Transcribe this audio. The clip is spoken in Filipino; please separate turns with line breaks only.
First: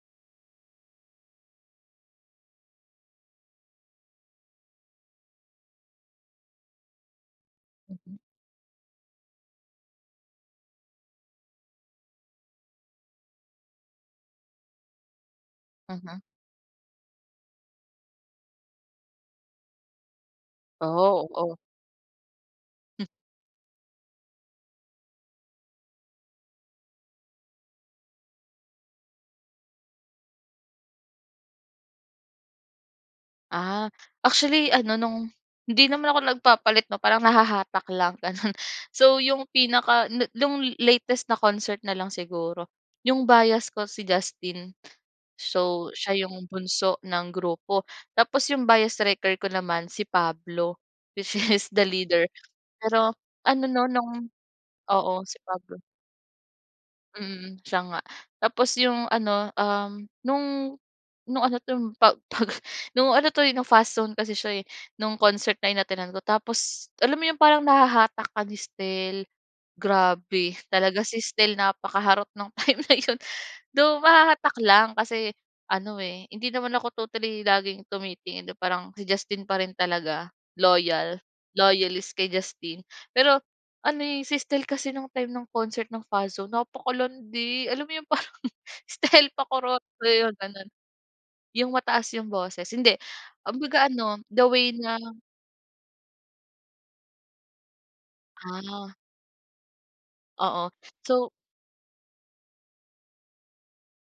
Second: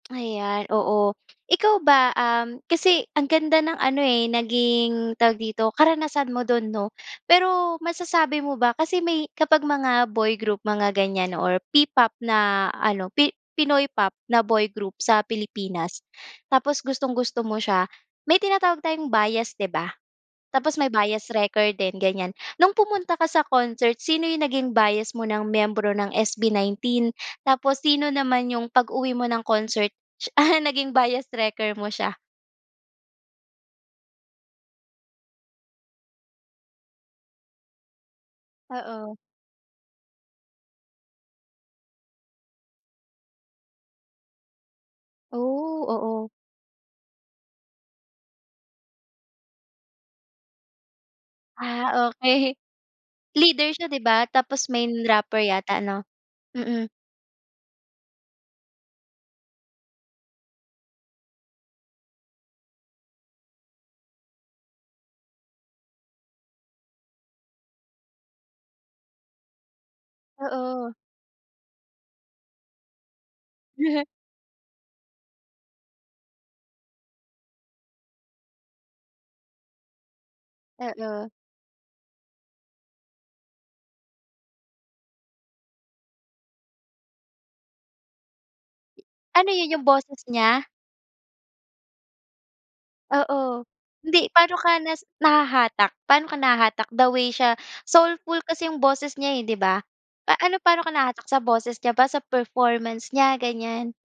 Ayan oo, ikaw ba, um, kasi ang ganda ng ano, eh, naging tawag dito karanasan mo dun no? Pero
Mm.
masasabi mo ba kasi may kapag mga boy group mga ganiyan or P-pop na ano pi Pinoy pop na boy group sa Pilipinas,
Mhm.
tapos gustong-gusto mo siya may tinatawag tayong bias di ba? Tapos may
Oh,
bias
oo.
wrecker din ganiyan, nung
Hmm.
pumunta ka sa concert sino yung naging bias mo ng miyembro ng SB19 tapos sino naman yung pag-uwi mo ng concert, ah, naging biased wrecker mo siya?
Ah, actually ano nung hindi naman ako nagpapalit 'no parang nahahatak lang ganun,
Oo.
so yung pinaka nu nung latest na concert na lang siguro, yung bias ko si Justin,
Oh,
so siya
oo.
yung bunso ng grupo tapos yung bias wrecker ko naman si Pablo, which is the
Ah,
leader,
okey,
pero ano
leader
'no
siya di ba,
nung
tapos main
oo si
rapper
Pablo
yata no? Mm.
mm, siya nga, tapos yung ano, um, nung nung ano to pag pag nung ano 'to, eh, nung Fast Zone kasi siya, eh, nung concert na inatenan ko tapos alam mo yun parang nahahatak ka ni Stell, grabe
Oo.
talaga si Stell napakaharot ng time na yun, though mahahatak lang kasi ano, eh, hindi naman ako totally laging tumitingin hindi parang si Justin pa rin talaga, loyal,
Oo.
loyalist kay Justin, pero ano, eh, si Stell kasi ng time ng concert ng Fast Zone napakalandi alam mo yun parang Stell
Ano yun,
pakurot
yung
so
boses
yung
niya?
ganun. Yung mataas yung boses hindi
Oo,
kumbaga ano
hindi
the
pa'no
way
ka
na
nas nahahatak, pa'no ka nahahatak the way siya soulful kasi yung
Ah.
boses niya, eh, di ba? Pa ano
Oo,
paano ka nahatak
so
sa boses niya ba, sa performance niya, ganiyan?